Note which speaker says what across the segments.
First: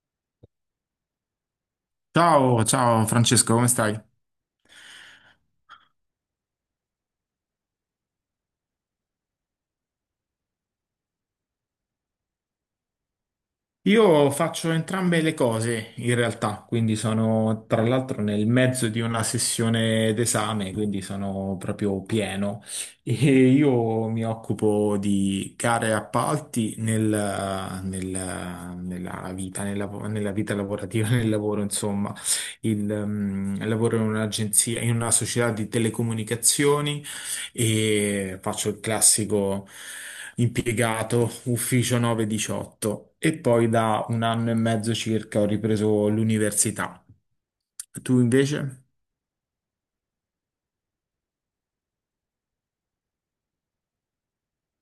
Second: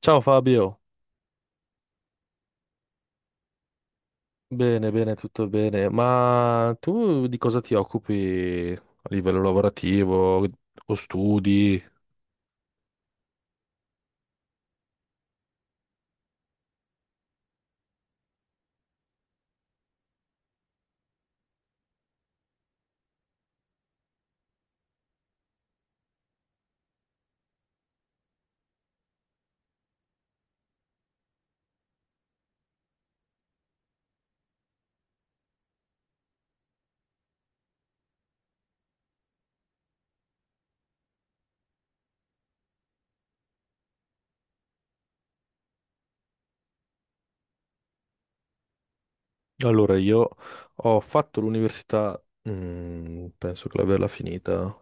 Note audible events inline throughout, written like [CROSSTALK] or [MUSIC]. Speaker 1: Ciao Fabio,
Speaker 2: Ciao, ciao Francesco, come stai?
Speaker 1: bene, bene, tutto bene. Ma tu di cosa ti occupi a livello lavorativo o studi?
Speaker 2: Io faccio entrambe le cose in realtà, quindi sono tra l'altro nel mezzo di una sessione d'esame, quindi sono proprio pieno e io mi occupo di gare e appalti nella vita, nella vita lavorativa, [LAUGHS] nel lavoro, insomma. Lavoro in un'agenzia, in una società di telecomunicazioni e faccio il classico impiegato ufficio 9-18 e poi da 1 anno e mezzo circa ho ripreso l'università. Tu invece?
Speaker 1: Allora, io ho fatto l'università, penso che l'averla finita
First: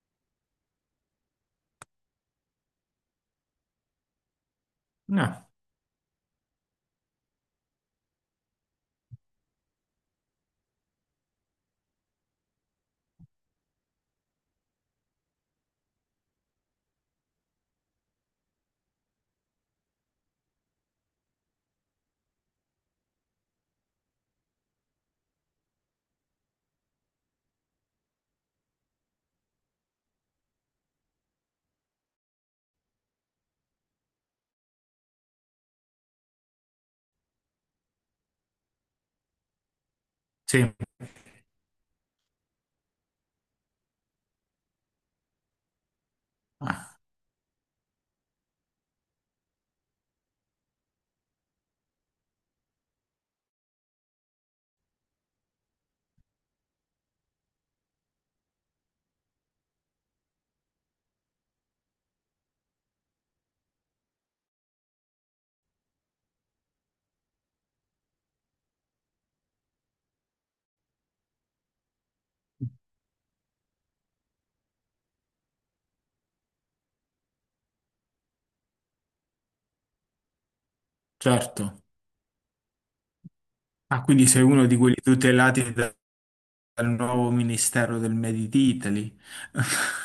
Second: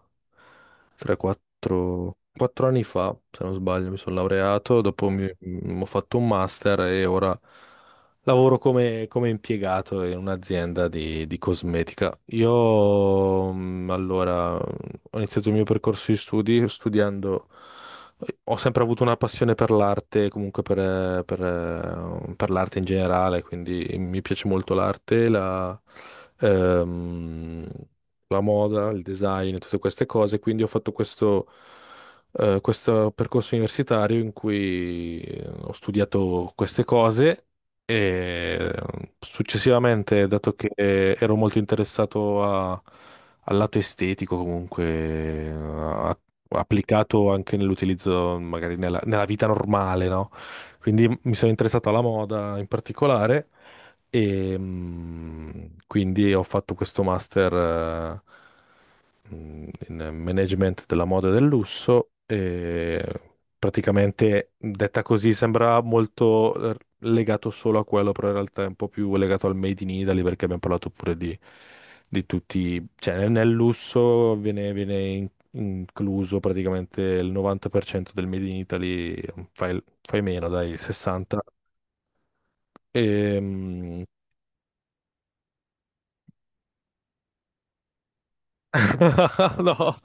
Speaker 1: 3-4 anni fa, se non sbaglio, mi sono laureato, dopo
Speaker 2: No,
Speaker 1: ho fatto un master e ora lavoro come impiegato in un'azienda di cosmetica. Io, allora, ho iniziato il mio percorso di studi studiando ho sempre avuto una passione per l'arte, comunque per l'arte in generale, quindi mi piace molto l'arte, ehm, la moda, il design, tutte queste cose. Quindi ho fatto questo percorso universitario in cui ho studiato queste cose e successivamente, dato che
Speaker 2: sì,
Speaker 1: ero molto interessato al lato estetico, comunque, a
Speaker 2: ah,
Speaker 1: applicato anche nell'utilizzo, magari nella vita normale, no? Quindi mi sono interessato alla moda in particolare e quindi ho fatto questo master in management della moda e del lusso e praticamente detta così sembra molto legato solo a quello, però in realtà è un po' più legato al Made in Italy perché abbiamo parlato pure di tutti, cioè nel lusso viene incluso praticamente il 90% del Made in Italy, fai meno, dai, il 60%,
Speaker 2: certo. Ah,
Speaker 1: e,
Speaker 2: quindi sei uno di quelli tutelati da- dal nuovo Ministero del Made in Italy.
Speaker 1: [LAUGHS]
Speaker 2: [LAUGHS]
Speaker 1: No,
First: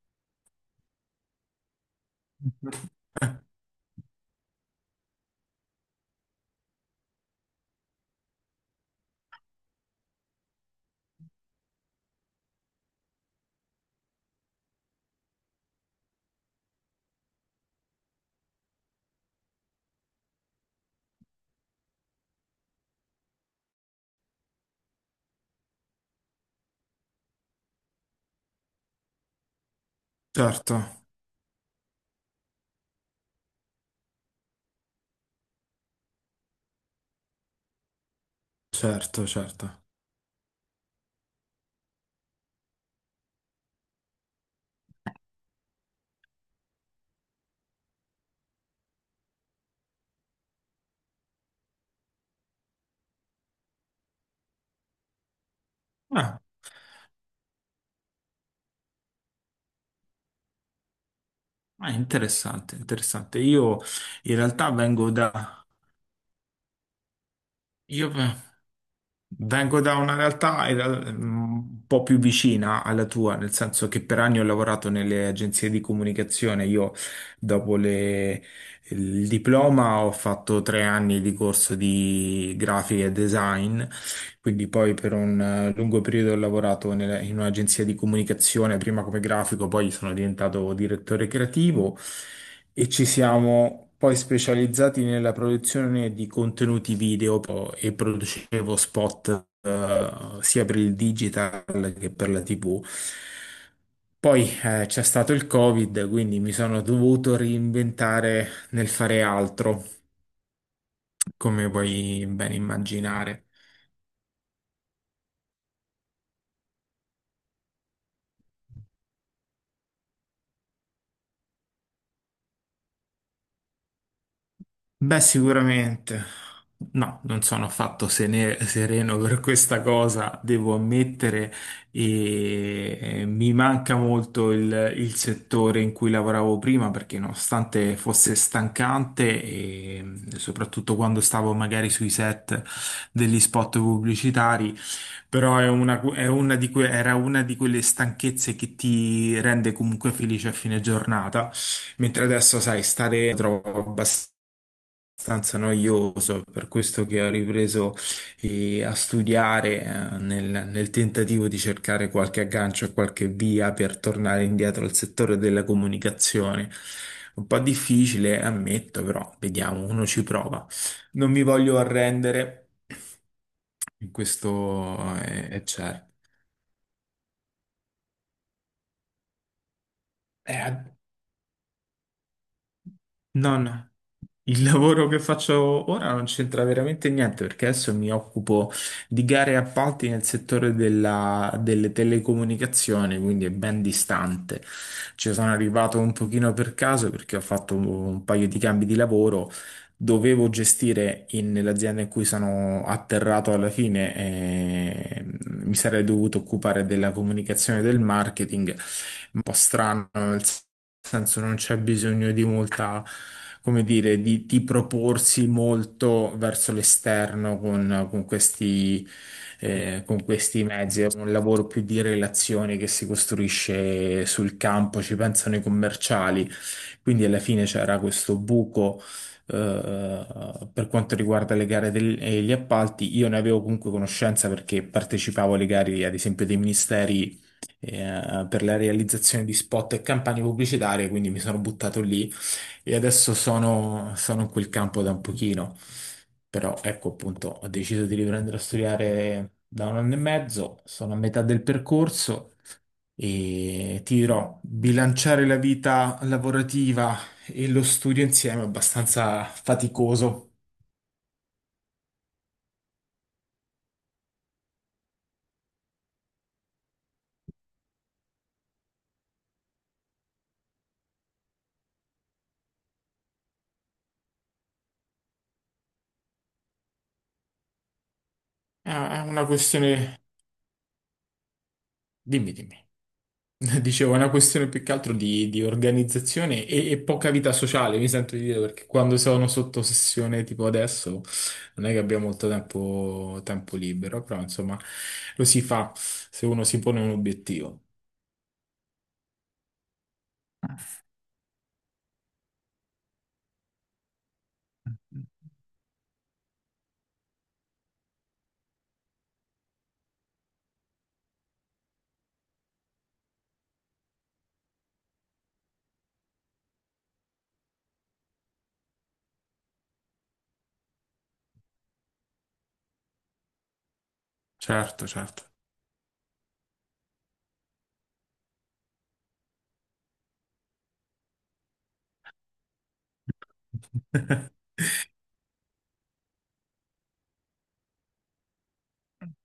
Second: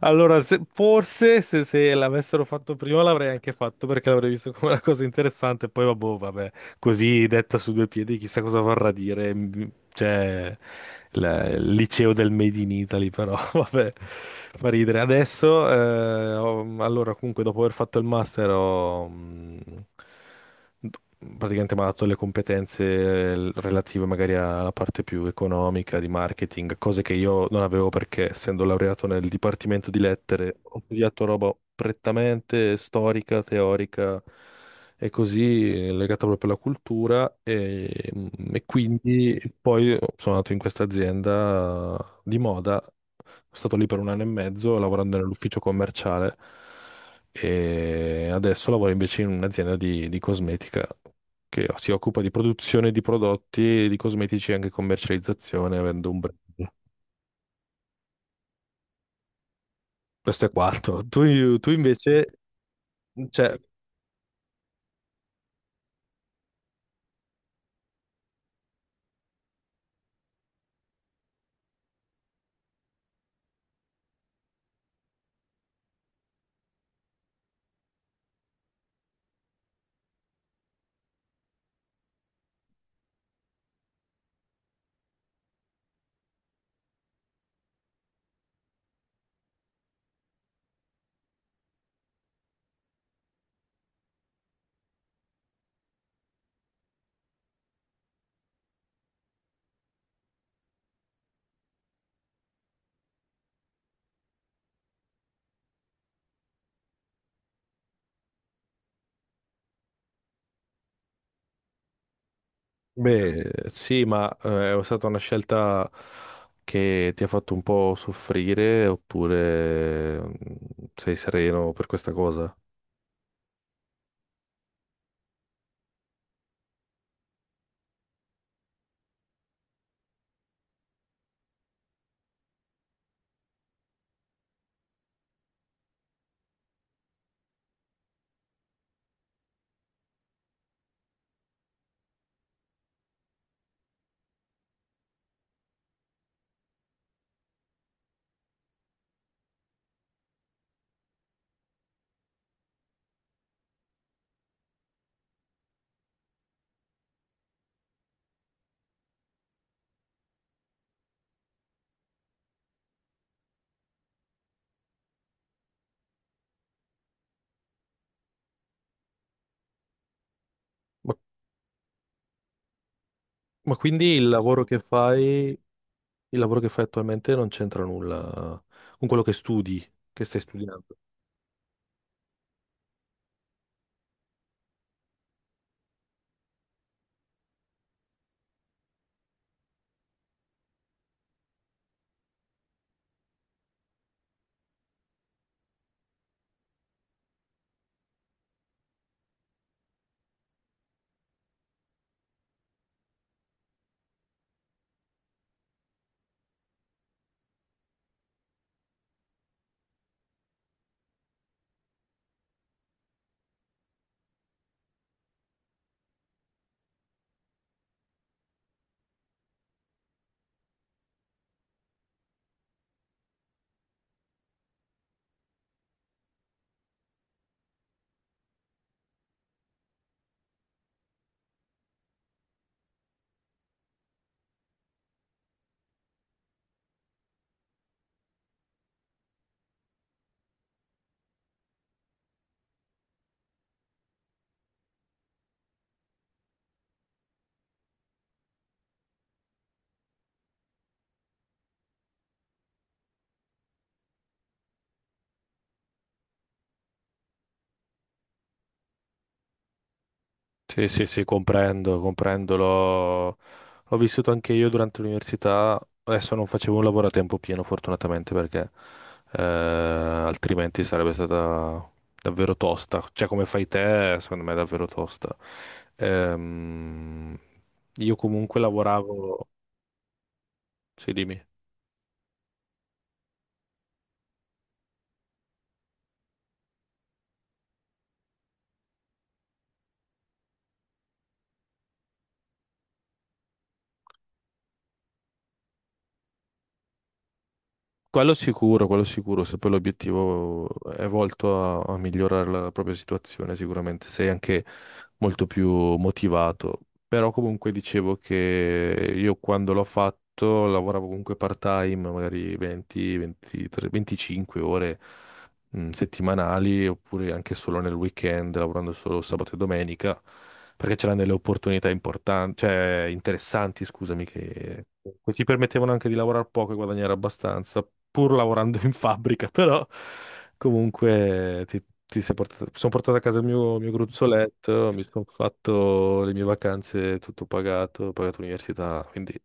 Speaker 1: allora forse se l'avessero fatto prima l'avrei anche fatto perché l'avrei visto come una cosa interessante. Poi vabbò, vabbè, così detta su due piedi, chissà cosa vorrà dire. Cioè, il liceo del Made in Italy, però [LAUGHS] vabbè, fa ridere. Adesso, allora, comunque, dopo aver fatto il master, praticamente mi ha dato le competenze relative magari alla parte più economica, di marketing, cose che io non avevo perché essendo laureato nel dipartimento di lettere
Speaker 2: Certo,
Speaker 1: ho studiato roba prettamente storica, teorica e così legata proprio alla cultura e
Speaker 2: certo,
Speaker 1: quindi
Speaker 2: certo.
Speaker 1: poi sono andato in questa azienda di moda, sono stato lì per un anno e mezzo lavorando nell'ufficio commerciale. E adesso lavoro invece in un'azienda di cosmetica che si occupa di produzione di prodotti, di cosmetici e anche commercializzazione, avendo un brand.
Speaker 2: Ah,
Speaker 1: Questo è quanto. Tu
Speaker 2: ah,
Speaker 1: invece,
Speaker 2: interessante, interessante.
Speaker 1: cioè,
Speaker 2: Io in realtà vengo da... Io, vengo da una realtà in un po' più vicina alla tua, nel senso che per anni ho lavorato nelle agenzie di comunicazione. Io, dopo le- il diploma, ho fatto 3 anni di corso di grafica e design, quindi poi per un lungo periodo ho lavorato nella- in un'agenzia di comunicazione, prima come grafico, poi sono diventato direttore creativo e ci siamo poi specializzati nella produzione di contenuti video po- e producevo spot sia per il digital che per la TV. Poi c'è stato il Covid, quindi mi sono dovuto reinventare nel fare altro, come puoi ben immaginare.
Speaker 1: beh, sì, ma è stata una scelta che ti ha fatto un po' soffrire, oppure sei sereno per questa cosa?
Speaker 2: Beh, sicuramente. No, non sono affatto sene- sereno per questa cosa, devo ammettere, e mi manca molto il settore in cui lavoravo prima perché nonostante fosse stancante e soprattutto quando stavo magari sui set degli spot pubblicitari, però è una di era una di quelle stanchezze che ti rende comunque felice a fine giornata, mentre adesso, sai, stare lo trovo abbastanza abbastanza noioso, è per questo che ho ripreso a studiare nel, nel tentativo di cercare qualche aggancio e qualche via per tornare indietro al settore della comunicazione. Un po' difficile, ammetto, però vediamo, uno ci prova.
Speaker 1: Ma,
Speaker 2: Non mi voglio arrendere,
Speaker 1: ma quindi il lavoro che
Speaker 2: questo
Speaker 1: fai,
Speaker 2: è certo.
Speaker 1: il lavoro che fai attualmente non c'entra nulla con quello che studi, che stai
Speaker 2: Eh,
Speaker 1: studiando?
Speaker 2: No, no. Il lavoro che faccio ora non c'entra veramente niente perché adesso mi occupo di gare e appalti nel settore della- delle telecomunicazioni, quindi è ben distante. Ci sono arrivato un pochino per caso perché ho fatto un paio di cambi di lavoro. Dovevo gestire in- nell'azienda in cui sono atterrato alla fine, mi sarei dovuto occupare della comunicazione e del marketing. Un po' strano, senso non c'è bisogno di molta, come dire, di proporsi molto verso l'esterno con questi mezzi. È un lavoro più di relazioni che si costruisce sul campo, ci pensano i commerciali. Quindi alla fine c'era questo buco. eh, per quanto riguarda le gare del- e gli appalti, io ne avevo comunque conoscenza perché partecipavo alle gare, ad esempio, dei ministeri per la realizzazione di spot e campagne pubblicitarie, quindi mi sono buttato lì e adesso sono, sono in quel campo da un pochino. Però ecco appunto, ho deciso di riprendere a studiare da 1 anno e mezzo, sono a metà del percorso e ti dirò, bilanciare la vita lavorativa e lo studio insieme è abbastanza faticoso.
Speaker 1: Sì, sì, sì, comprendo, comprendo. L'ho vissuto anche io durante l'università. Adesso non facevo un lavoro a tempo pieno, fortunatamente, perché altrimenti sarebbe stata davvero tosta. Cioè, come fai te, secondo me è davvero tosta. Ehm, io comunque
Speaker 2: È una
Speaker 1: lavoravo.
Speaker 2: questione...
Speaker 1: Sì, dimmi.
Speaker 2: Dimmi, dimmi. [LAUGHS] Dicevo, è una questione più che altro di organizzazione e poca vita sociale, mi sento di dire, perché quando sono sotto sessione tipo adesso non è che abbiamo molto tempo, tempo libero, però insomma lo si fa se uno si pone un obiettivo.
Speaker 1: Quello sicuro, se poi l'obiettivo è volto a migliorare la propria situazione, sicuramente sei anche molto più motivato. Però comunque dicevo che io quando l'ho fatto lavoravo comunque part-time, magari 20, 23, 25 ore settimanali, oppure anche solo nel weekend, lavorando solo sabato e domenica perché c'erano delle opportunità importanti, cioè interessanti, scusami, che
Speaker 2: Certo,
Speaker 1: che ti
Speaker 2: certo.
Speaker 1: permettevano anche di lavorare poco e guadagnare abbastanza, pur lavorando in fabbrica, [LAUGHS] però comunque ti sei portato, sono portato a casa il mio gruzzoletto, mi sono fatto le mie vacanze, tutto pagato, ho pagato l'università, quindi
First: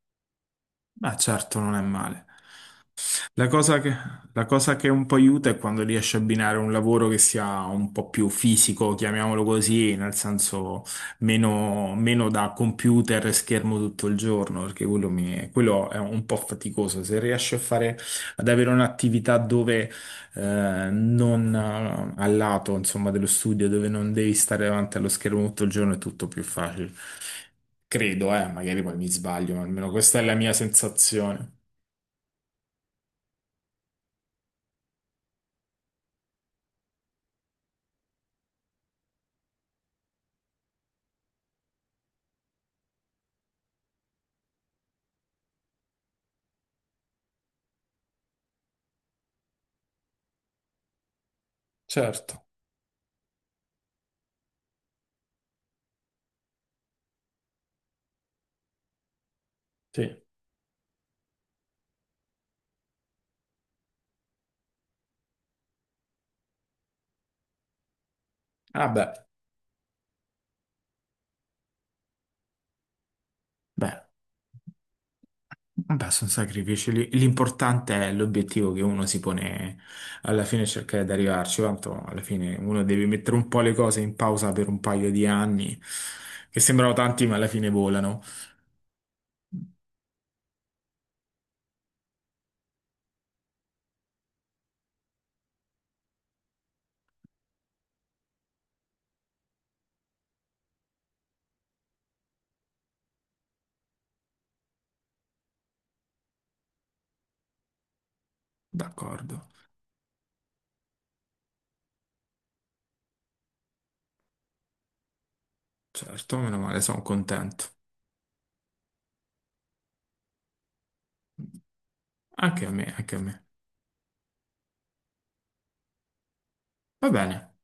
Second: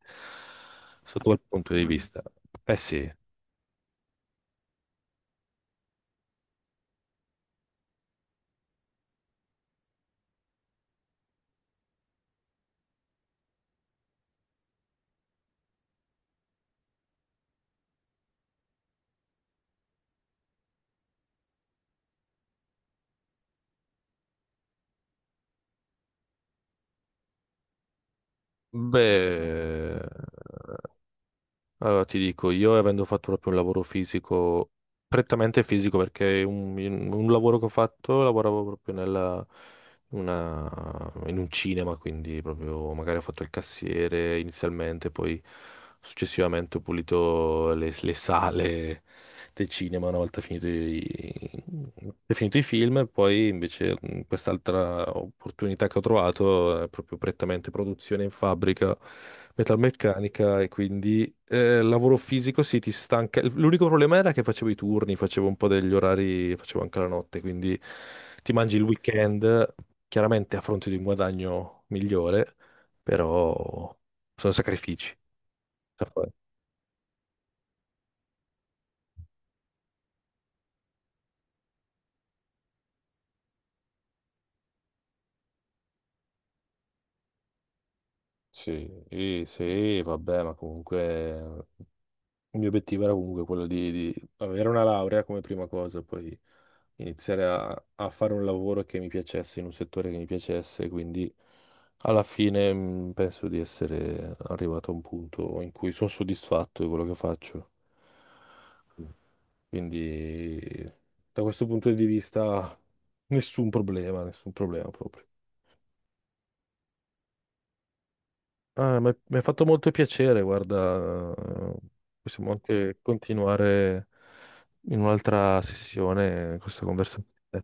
Speaker 2: Ma
Speaker 1: sotto quel
Speaker 2: certo,
Speaker 1: punto
Speaker 2: non è
Speaker 1: di vista.
Speaker 2: male.
Speaker 1: Eh sì,
Speaker 2: La cosa che, la cosa che un po' aiuta è quando riesci a abbinare un lavoro che sia un po' più fisico, chiamiamolo così, nel senso meno, meno da computer e schermo tutto il giorno, perché quello, mi- quello è un po' faticoso. Se riesci a fare, ad avere un'attività dove non al lato, insomma, dello studio, dove non devi stare davanti allo schermo tutto il giorno, è tutto più facile. Credo, magari poi mi sbaglio, ma almeno
Speaker 1: beh.
Speaker 2: questa è la mia sensazione.
Speaker 1: Allora, ti dico, io avendo fatto proprio un lavoro fisico, prettamente fisico, perché un lavoro che ho fatto, lavoravo proprio in un cinema, quindi proprio magari ho fatto il cassiere inizialmente, poi successivamente ho pulito le sale del cinema una volta finito i,
Speaker 2: Certo,
Speaker 1: finito i film, e poi invece quest'altra opportunità che ho trovato è proprio prettamente produzione in fabbrica
Speaker 2: sì.
Speaker 1: metalmeccanica e quindi lavoro fisico sì, ti stanca. L'unico problema era che facevo i turni, facevo un po' degli orari, facevo anche la notte, quindi ti mangi il
Speaker 2: Ah beh,
Speaker 1: weekend chiaramente a fronte di un guadagno migliore, però
Speaker 2: beh,
Speaker 1: sono sacrifici da
Speaker 2: vabbè, sono
Speaker 1: fare.
Speaker 2: sacrifici. L'importante è l'obiettivo che uno si pone alla fine e cercare di arrivarci. Tanto alla fine uno deve mettere un po' le cose in pausa per un paio di anni, che sembrano tanti, ma alla fine volano.
Speaker 1: Sì, sì, sì, vabbè, ma comunque eh, il mio obiettivo era comunque quello di avere una laurea come prima cosa, poi iniziare a fare un lavoro che mi piacesse, in un settore che mi piacesse, quindi alla fine penso di essere arrivato a un punto in cui sono soddisfatto di quello che faccio.
Speaker 2: D'accordo,
Speaker 1: Quindi da questo punto di vista nessun problema proprio.
Speaker 2: certo, meno male, sono contento.
Speaker 1: Ah, mi ha fatto molto piacere, guarda, possiamo
Speaker 2: Anche a me,
Speaker 1: anche
Speaker 2: anche a me.
Speaker 1: continuare in un'altra sessione questa
Speaker 2: Va bene.
Speaker 1: conversazione.